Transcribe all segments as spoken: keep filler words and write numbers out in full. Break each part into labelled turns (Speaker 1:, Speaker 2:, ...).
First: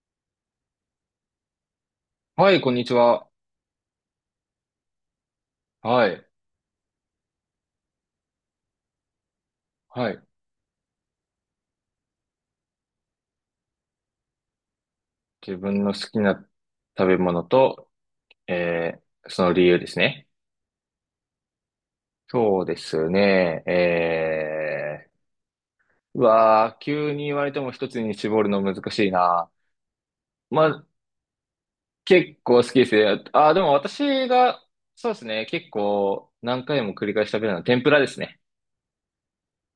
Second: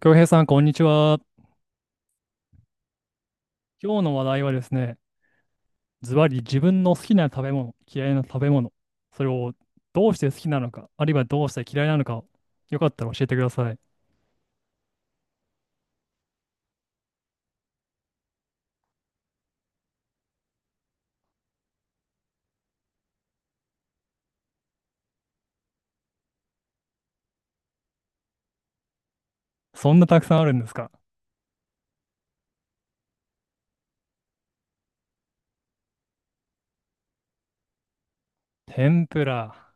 Speaker 1: 京平さん、こんにちは。
Speaker 2: はい、こんにちは。
Speaker 1: 今日の話題はですね、
Speaker 2: は
Speaker 1: ズ
Speaker 2: い。
Speaker 1: バリ自分の好きな食べ物、嫌いな食べ物、それをど
Speaker 2: は
Speaker 1: うし
Speaker 2: い。
Speaker 1: て好きなのか、あるいはどうして嫌いなのかを、よかったら教えてください。
Speaker 2: 自分の好きな食べ物と、えー、その理由ですね。そうですね。えー、うわー、急に言われても一つに絞るの難しいな。
Speaker 1: そんなたくさんあるん
Speaker 2: ま
Speaker 1: です
Speaker 2: あ、
Speaker 1: か？
Speaker 2: 結構好きですね。あー、でも私が、そうですね。結構何回も繰り返し食べるのは天ぷらですね。
Speaker 1: 天ぷら。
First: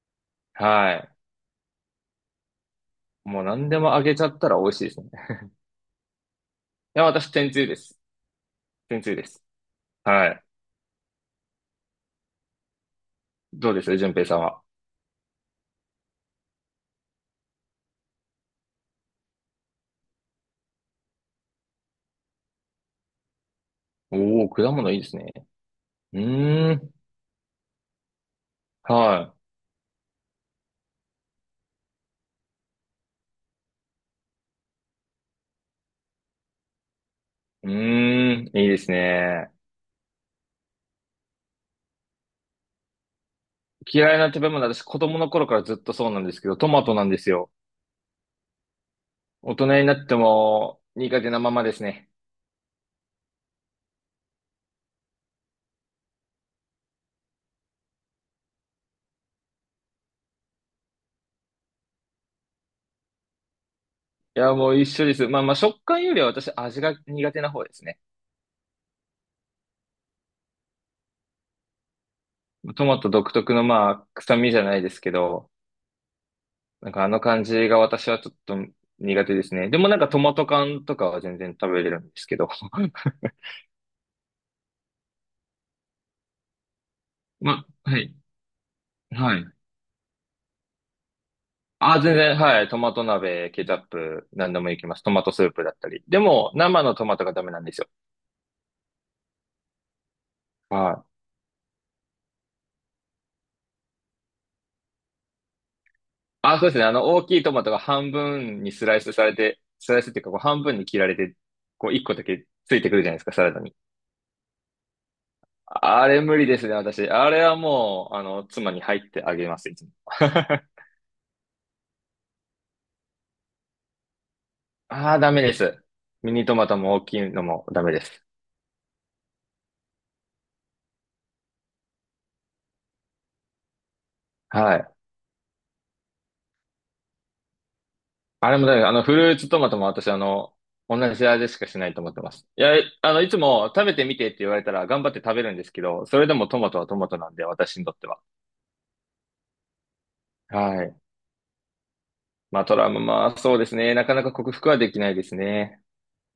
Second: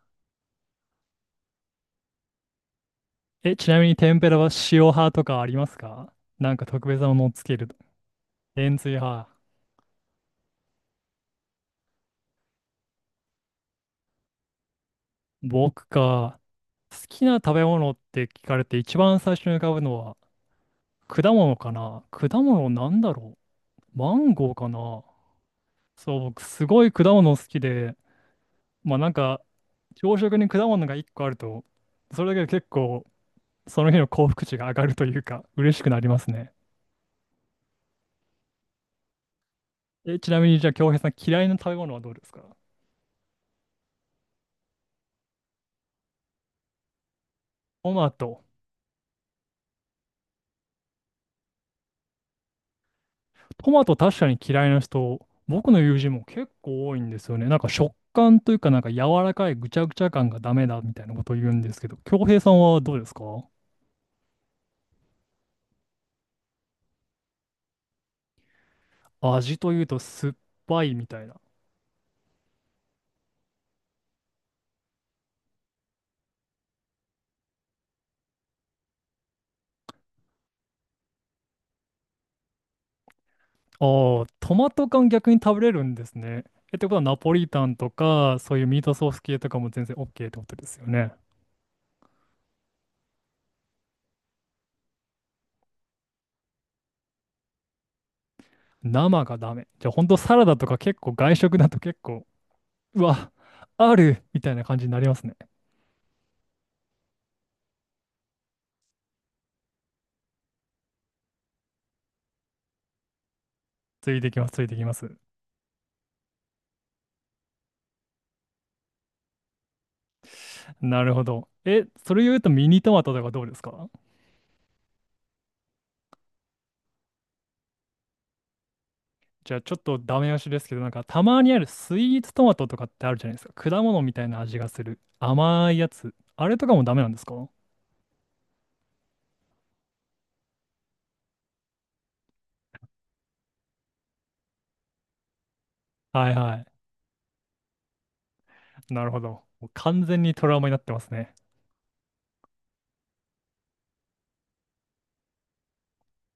Speaker 2: はい。もう
Speaker 1: え、ち
Speaker 2: 何で
Speaker 1: なみ
Speaker 2: も
Speaker 1: に
Speaker 2: 揚げ
Speaker 1: 天
Speaker 2: ちゃ
Speaker 1: ぷら
Speaker 2: っ
Speaker 1: は
Speaker 2: たら美味
Speaker 1: 塩
Speaker 2: しいです
Speaker 1: 派
Speaker 2: ね。
Speaker 1: とかありますか？なんか特
Speaker 2: い
Speaker 1: 別
Speaker 2: や、
Speaker 1: なものを
Speaker 2: 私、
Speaker 1: つ
Speaker 2: 天
Speaker 1: け
Speaker 2: つゆ
Speaker 1: ると。
Speaker 2: です。
Speaker 1: 塩水
Speaker 2: 天つゆで
Speaker 1: 派。
Speaker 2: す。はい。どうです順平さんは。
Speaker 1: 僕か、好きな食べ物って聞かれて一番最初に浮かぶのは果物かな。果物なんだろう。マン
Speaker 2: おー、
Speaker 1: ゴーか
Speaker 2: 果物いい
Speaker 1: な。
Speaker 2: ですね。
Speaker 1: そ
Speaker 2: う
Speaker 1: う、僕す
Speaker 2: ー
Speaker 1: ごい
Speaker 2: ん。
Speaker 1: 果物好きで、まあなん
Speaker 2: は
Speaker 1: か、朝食に果物がいっこあると、それだけで結構その日の幸福値が上がるというか、嬉しくなりますね。
Speaker 2: い。うーん。いいですね。
Speaker 1: え、ちなみにじゃあ、京平さん嫌いな食べ物はどうですか？
Speaker 2: 嫌いな食べ物、私子供の頃からずっとそうなんですけど、トマトなんですよ。
Speaker 1: トマト。
Speaker 2: 大人になっても苦手なままですね。
Speaker 1: トマト確かに嫌いな人、僕の友人も結構多いんですよね。なんか食感というか、なんか柔らかいぐちゃぐちゃ感がダメだみたいなことを言うんですけど、京平さんはどうですか？
Speaker 2: いや、もう一緒です。まあまあ食感よりは私味が苦手な方ですね。
Speaker 1: 味というと酸っぱいみたいな。
Speaker 2: トマト独特のまあ臭みじゃないですけど、なんかあの感じが私はちょっと苦手ですね。でもなんかトマト缶とかは全然食べれるんですけど。
Speaker 1: ああ、トマト缶逆に食べれるんですね。え、ってことはナポリタ
Speaker 2: ま、
Speaker 1: ンと
Speaker 2: はい。
Speaker 1: か、そういうミートソース
Speaker 2: は
Speaker 1: 系
Speaker 2: い。
Speaker 1: とかも全然 OK ってことですよね。
Speaker 2: あ、全然、はい。トマト鍋、ケチャップ、何でもいけます。トマトスープだったり。でも、生のトマトがダメなんですよ。
Speaker 1: 生がダメ。じゃあ本当サラダとか
Speaker 2: は
Speaker 1: 結
Speaker 2: い。
Speaker 1: 構外食だと結構、うわ、あるみたいな感じになりますね。
Speaker 2: あ、そうですね。あの、大きいトマトが半分にスライスされて、スライスっていうか、こう半分に切られて、こう、一個だけついてくるじゃないですか、サラダに。
Speaker 1: ついてきます、ついてきます。
Speaker 2: あれ無理ですね、私。あれはもう、あの、妻に入ってあげます、いつも。
Speaker 1: なるほど。え、それ言うとミニトマトとかどうですか？
Speaker 2: ああ、ダメです。ミニトマトも大きいのもダメです。
Speaker 1: じゃあちょっとダメ押しですけど、なんかたまにあるスイーツトマトとかってあるじゃないですか。果物みたいな味が
Speaker 2: は
Speaker 1: す
Speaker 2: い。
Speaker 1: る。甘いやつ。あれとかもダメなんですか？は
Speaker 2: あれもだよね、あの、フルーツトマトも私、あの、同じ味しかしないと思ってます。いや、あの、いつも食べてみてって言われたら頑張って食べるんですけど、
Speaker 1: い
Speaker 2: それでもト
Speaker 1: は
Speaker 2: マトはトマトなんで、私にとっては。
Speaker 1: い。なるほど。もう完全にトラウマになっ
Speaker 2: は
Speaker 1: て
Speaker 2: い。
Speaker 1: ますね。
Speaker 2: まあ、トラウマ、まあ、そうですね。なかなか克服はできないですね。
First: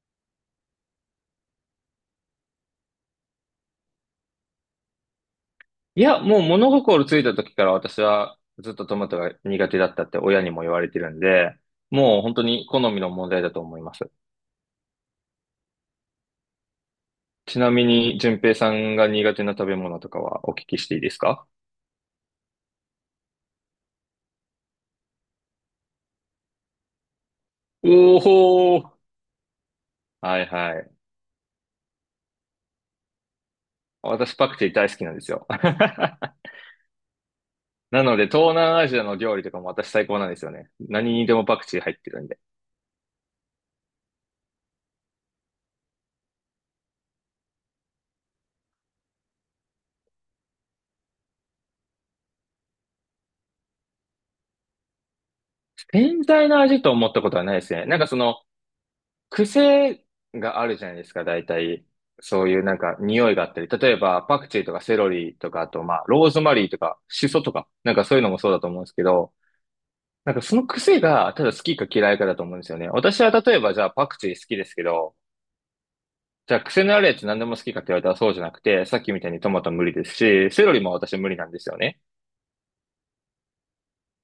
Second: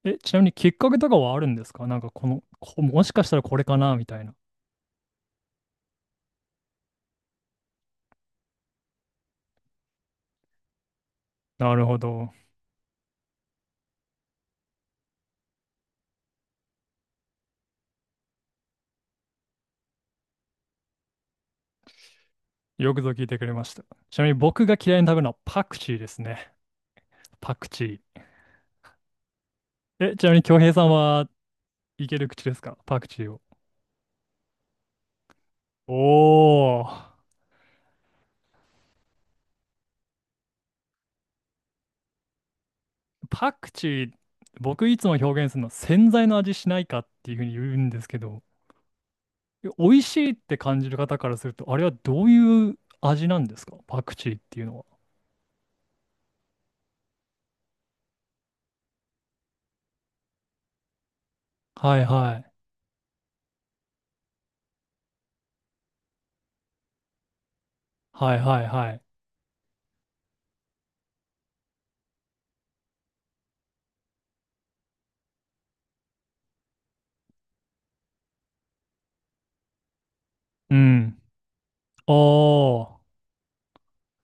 Speaker 1: え、ちなみにきっかけとかはあるんですか？なんかこの、こもしかしたらこれかなみたいな。
Speaker 2: いや、もう物心ついた時から私はずっとトマトが苦手だったって親にも言われてるんで、
Speaker 1: なるほ
Speaker 2: もう
Speaker 1: ど。
Speaker 2: 本当に好みの問題だと思います。ちなみに、淳平さんが苦手な食べ物とかはお聞きしていいですか？
Speaker 1: よくぞ聞いてくれました。ちなみに僕が嫌いに食べるのはパクチーですね。パクチ
Speaker 2: おーほー。
Speaker 1: ー。え、ちなみ
Speaker 2: は
Speaker 1: に
Speaker 2: い
Speaker 1: 京平
Speaker 2: は
Speaker 1: さん
Speaker 2: い。
Speaker 1: はいける口ですか？パクチーを。
Speaker 2: 私パクチー大好きなんですよ。
Speaker 1: お お、
Speaker 2: なので、東南アジアの料理とかも私最高なんですよね。何にでもパクチー入ってるんで。
Speaker 1: パクチー、僕いつも表現するの、洗剤の味しないかっていうふうに言うんですけど、美味しいって感じる方からすると、あれはどういう味なんですか？パクチーっていうのは。
Speaker 2: 全体の味と思ったことはないですね。なんかその、癖があるじゃないですか、大体。
Speaker 1: はいは
Speaker 2: そう
Speaker 1: い。
Speaker 2: いうなんか匂いがあったり。例えば、パクチーとかセロリとか、あとまあ、ローズマリーとか、シソとか、なんかそういうの
Speaker 1: は
Speaker 2: も
Speaker 1: い
Speaker 2: そうだ
Speaker 1: はい
Speaker 2: と思うんで
Speaker 1: は
Speaker 2: す
Speaker 1: い。
Speaker 2: けど、なんかその癖が、ただ好きか嫌いかだと思うんですよね。私は例えばじゃあパクチー好きですけど、じゃあ、癖のあるやつ何でも好きかって言われたらそうじゃなくて、さっきみたいにトマト無理ですし、セロ
Speaker 1: う
Speaker 2: リも
Speaker 1: ん。
Speaker 2: 私無理なんですよね。
Speaker 1: ああ、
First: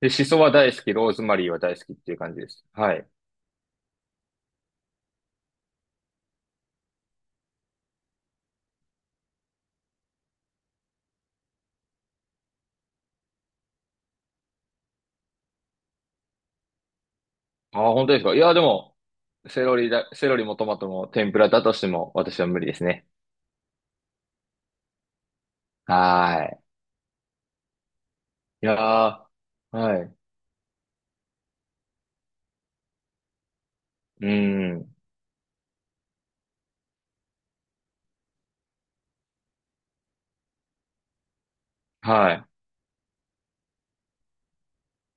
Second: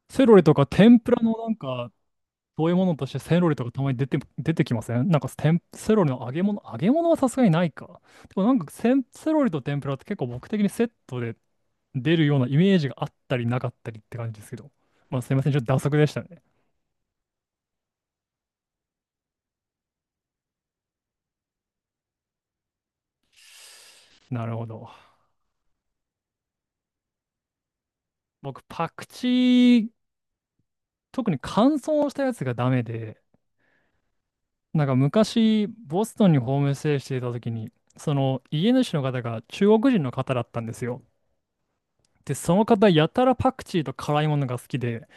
Speaker 2: で、シ
Speaker 1: セロ
Speaker 2: ソ
Speaker 1: リ
Speaker 2: は
Speaker 1: とか
Speaker 2: 大好き、
Speaker 1: 天
Speaker 2: ロ
Speaker 1: ぷ
Speaker 2: ー
Speaker 1: ら
Speaker 2: ズ
Speaker 1: の
Speaker 2: マリ
Speaker 1: な
Speaker 2: ー
Speaker 1: ん
Speaker 2: は大好
Speaker 1: か、
Speaker 2: きっていう感じです。
Speaker 1: そういうも
Speaker 2: は
Speaker 1: のと
Speaker 2: い。
Speaker 1: してセロリとかたまに出て、出てきません？なんか天セロリの揚げ物、揚げ物はさすがにないか。でもなんかセン、セロリと天ぷらって結構僕的にセットで出るようなイメージがあったりなかったりって感じですけど。まあすいません、ちょっと打足でしたね。
Speaker 2: ああ、本当ですか。いや、でも、セロリだ、セロリもトマトも天ぷらだとしても私は無理ですね。
Speaker 1: なるほど。
Speaker 2: はい。
Speaker 1: 僕、
Speaker 2: いや
Speaker 1: パクチ
Speaker 2: ー、
Speaker 1: ー、
Speaker 2: はい。
Speaker 1: 特に乾燥したやつがダメで、
Speaker 2: う
Speaker 1: なんか
Speaker 2: ん。
Speaker 1: 昔、ボストンにホームステイしていた時に、その家主の方が中国人の方だったんですよ。
Speaker 2: は
Speaker 1: で、
Speaker 2: い。
Speaker 1: その方、やたらパクチーと辛いものが好きで、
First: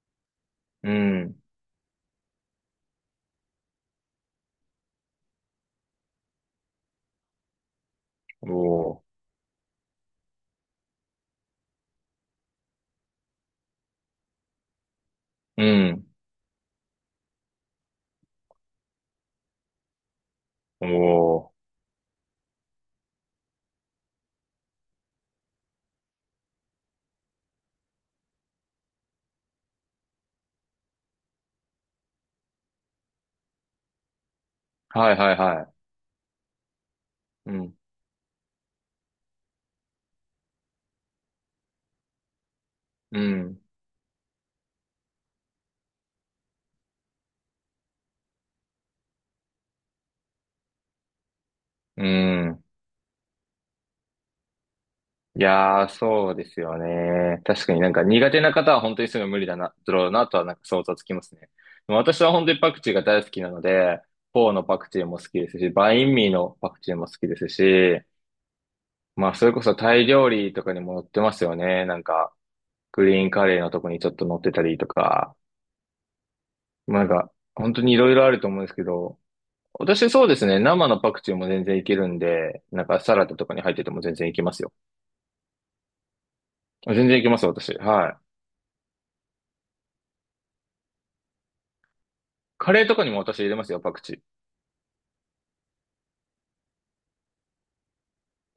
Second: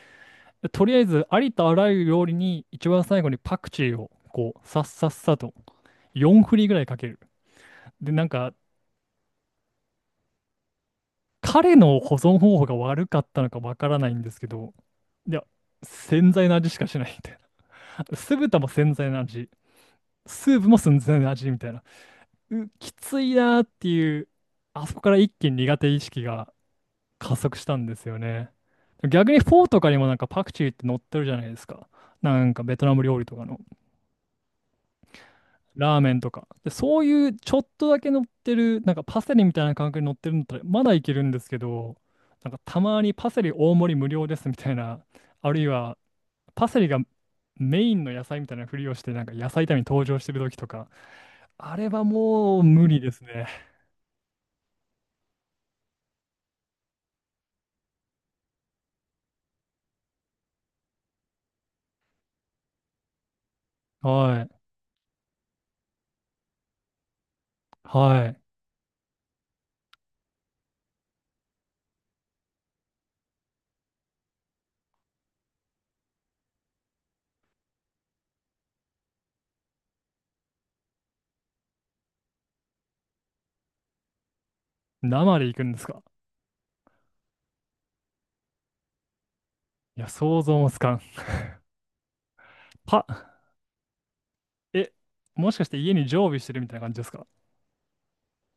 Speaker 1: でと
Speaker 2: う
Speaker 1: りあえず、あ
Speaker 2: ん。
Speaker 1: りとあらゆる料理に一番最後にパクチーを、こう、さっさっさと、よんふり振りぐらいかける。で、なんか、
Speaker 2: おー。
Speaker 1: 彼の保存方法が悪かったのかわからないんですけど、いや、
Speaker 2: うん。
Speaker 1: 洗剤の味しかしないみたいな。酢豚も洗剤の味、スープも洗剤の
Speaker 2: お
Speaker 1: 味
Speaker 2: ー。
Speaker 1: みたいな。う、きついなーっていう、あそこから一気に苦手意識が加速したんですよね。逆にフォーとかにもなんかパクチーって載ってるじゃないですか。なんかベトナム料理とかの。
Speaker 2: はいはいはい。
Speaker 1: ラーメンとか。で、そういう
Speaker 2: う
Speaker 1: ちょっ
Speaker 2: ん。
Speaker 1: とだけ乗ってる、なんかパセリみたいな感覚に乗ってるんだったら、まだいけるんですけど、なんかたまに
Speaker 2: う
Speaker 1: パセリ
Speaker 2: ん。
Speaker 1: 大盛り無料ですみたいな、あるいはパセリがメインの野菜みたいなふりをして、なんか野菜炒めに登場してる時とか、あれは
Speaker 2: う
Speaker 1: もう
Speaker 2: ん。
Speaker 1: 無理ですね。
Speaker 2: いやー、そうですよね。確かになんか苦手な方は本当にすぐ無理だな、だろうなとはなんか想像つきますね。でも私は本当にパクチーが大好きなので、
Speaker 1: は
Speaker 2: フォー
Speaker 1: い。
Speaker 2: のパクチーも好きですし、バインミーのパクチーも好きですし、
Speaker 1: はい。
Speaker 2: まあそれこそタイ料理とかにも載ってますよね。なんか、グリーンカレーのとこにちょっと載ってたりとか、まあなんか、本当にいろいろあると思うんですけど、私そうですね、生のパクチーも全然いけるんで、なんかサラダとかに入ってても全然いけますよ。
Speaker 1: 生で行くんですか？
Speaker 2: 全然いけます、私。はい。
Speaker 1: いや、想像もつかん。
Speaker 2: カレーと
Speaker 1: パ、
Speaker 2: かにも私入れますよ、パクチー。
Speaker 1: え、もしかして家に常備してるみたいな感じですか？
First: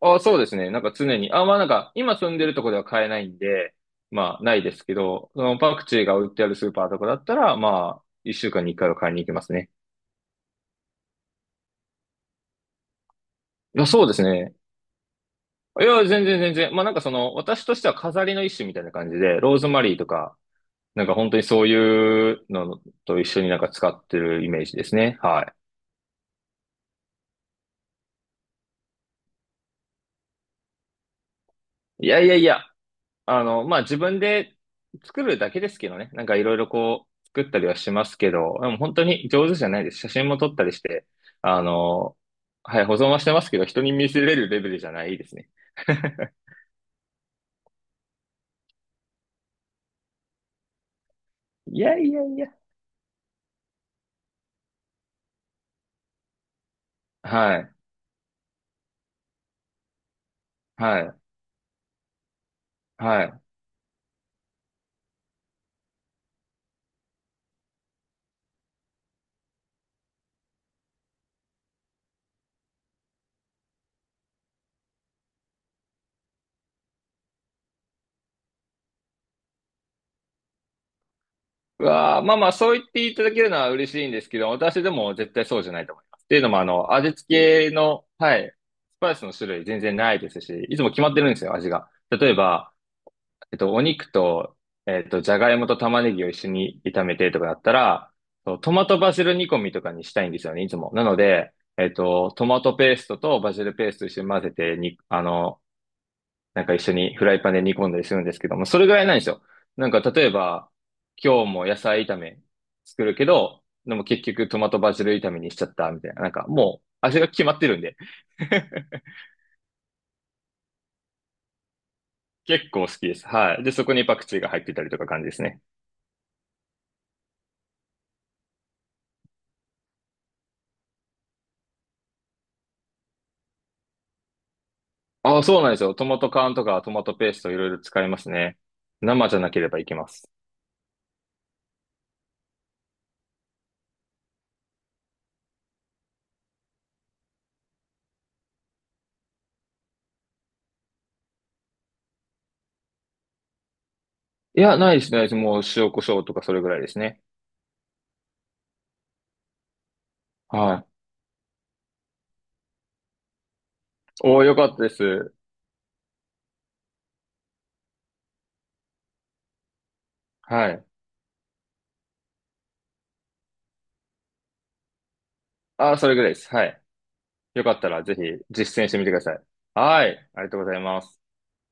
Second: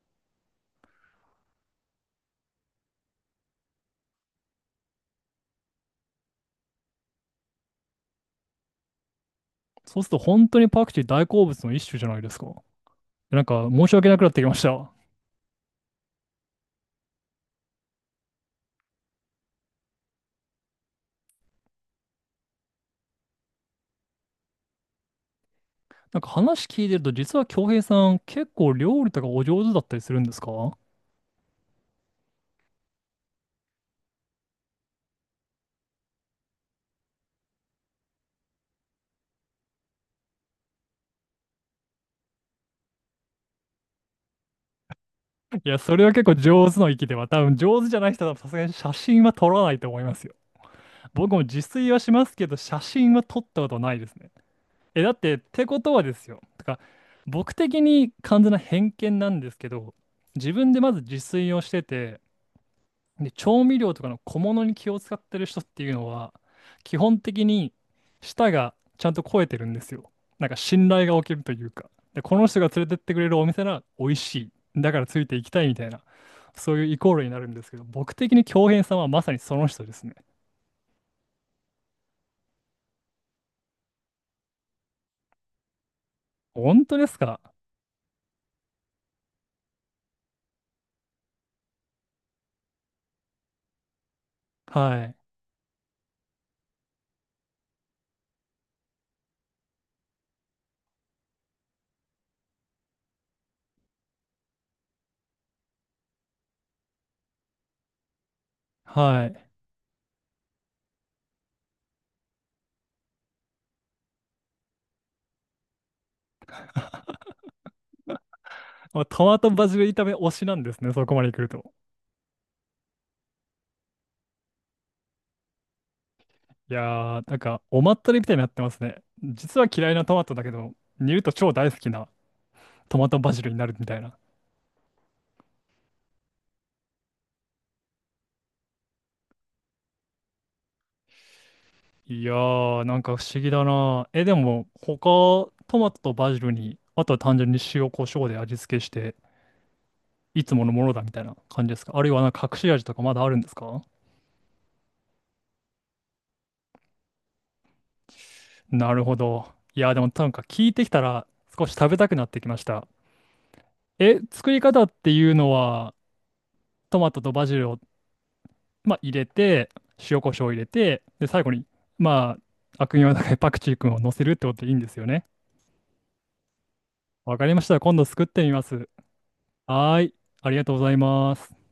Speaker 2: ああ、そうですね。なんか常に。あまあなんか、今住んでるとこでは買えないんで、まあないですけど、そのパクチーが売ってあるスーパーとかだったら、まあ、一週間に一回は買いに行きますね。
Speaker 1: そうすると本当にパクチー大好物の一種じゃないですか。なんか
Speaker 2: いや、
Speaker 1: 申し
Speaker 2: そう
Speaker 1: 訳
Speaker 2: で
Speaker 1: なく
Speaker 2: す
Speaker 1: なってきま
Speaker 2: ね。
Speaker 1: した。
Speaker 2: いや、全然全然。まあなんかその、私としては飾りの一種みたいな感じで、ローズマリーとか、なんか本当にそういうのと一緒になんか使ってるイメージですね。は
Speaker 1: なんか話聞いてると、実は京平さん、結構料理とかお上手だったりするんですか？
Speaker 2: い。いやいやいや。あの、まあ、自分で作るだけですけどね。なんかいろいろこう、作ったりはしますけど、でも本当に上手じゃないです。写真も撮ったりして、あの、はい、保存はしてますけど、人に見せれるレベルじゃないですね。
Speaker 1: いや、それは結 構上手の域では、多分上手じゃない人はさすがに写真は撮らないと思いますよ。僕も自
Speaker 2: い
Speaker 1: 炊
Speaker 2: や
Speaker 1: は
Speaker 2: い
Speaker 1: し
Speaker 2: や
Speaker 1: ます
Speaker 2: い
Speaker 1: け
Speaker 2: や。
Speaker 1: ど、写真は撮ったことないですね。え、だって、ってことはですよ。てか、僕
Speaker 2: はい、
Speaker 1: 的に完全な偏見なんですけど、自分でま
Speaker 2: は
Speaker 1: ず自
Speaker 2: い、
Speaker 1: 炊をしてて、
Speaker 2: は
Speaker 1: で、
Speaker 2: い。
Speaker 1: 調味料とかの小物に気を使ってる人っていうのは、基本的に舌がちゃんと肥えてるんですよ。なんか信頼が起きるというか。で、この人が連れてってくれるお店なら美味しい。だからついていきたいみたいな、そういうイコールになるんですけど、僕的に京平さんはまさにその人ですね。
Speaker 2: うわあ、まあまあ、そう言っていただけるのは嬉しいんですけど、私でも絶対そうじゃないと思います。っていうのも、あ
Speaker 1: 本
Speaker 2: の、
Speaker 1: 当で
Speaker 2: 味
Speaker 1: すか？
Speaker 2: 付けの、はい、スパイスの種類全然ないですし、いつも決まってるんですよ、味が。例えば、えっと、お肉と、え
Speaker 1: は
Speaker 2: っ
Speaker 1: い。
Speaker 2: と、じゃがいもと玉ねぎを一緒に炒めてとかだったら、そうトマトバジル煮込みとかにしたいんですよね、いつも。なので、えっと、トマトペーストとバジルペースト一緒に混ぜてに、あの、なんか一緒にフライパンで煮込んだりするんですけども、それぐらいなんで
Speaker 1: は
Speaker 2: すよ。
Speaker 1: い。
Speaker 2: なんか例えば、今日も野菜炒め作るけど、でも結局トマトバジル炒めにしちゃったみたいな。なんかもう味が決まってるんで。
Speaker 1: まあトマトバジル炒め推しなんですね、そこまで来ると。
Speaker 2: 結構好きです。はい。で、そこにパクチーが入ってたりとか感じですね。
Speaker 1: いやー、なんかおまったりみたいになってますね。実は嫌いなトマトだけど、煮ると超大好きなトマトバジルになるみたいな。
Speaker 2: ああ、そうなんですよ。トマト缶とかトマトペーストいろいろ使いますね。生じゃなければいけます。
Speaker 1: いやー、なんか不思議だな。え、でも、他、トマトとバジルに、あとは単純に塩、コショウで味付けして、いつものものだみたいな感じですか？あるいはなんか隠し味とかまだあるんですか？
Speaker 2: いや、ないですね。もう塩コショウとかそれぐらいですね。
Speaker 1: なるほど。いやー、でもなんか聞い
Speaker 2: は
Speaker 1: てきた
Speaker 2: い。
Speaker 1: ら少し食べたくなってきました。え、
Speaker 2: おお
Speaker 1: 作
Speaker 2: よ
Speaker 1: り
Speaker 2: かっ
Speaker 1: 方
Speaker 2: たで
Speaker 1: っていう
Speaker 2: す。
Speaker 1: のは、トマトとバジルを、まあ、入れて、塩、コショウを入れ
Speaker 2: はい。
Speaker 1: て、で、最後に、まあ、悪名高いパクチー君を乗せるってことでいいんですよね。
Speaker 2: ああ、それぐらいです。はい。
Speaker 1: わかりま
Speaker 2: よ
Speaker 1: し
Speaker 2: か
Speaker 1: た。
Speaker 2: った
Speaker 1: 今
Speaker 2: ら
Speaker 1: 度
Speaker 2: ぜひ
Speaker 1: 作ってみま
Speaker 2: 実践
Speaker 1: す。
Speaker 2: してみてください。
Speaker 1: はー
Speaker 2: は
Speaker 1: い。
Speaker 2: い。ありが
Speaker 1: あり
Speaker 2: と
Speaker 1: が
Speaker 2: うご
Speaker 1: と
Speaker 2: ざ
Speaker 1: う
Speaker 2: い
Speaker 1: ござい
Speaker 2: ます。
Speaker 1: ます。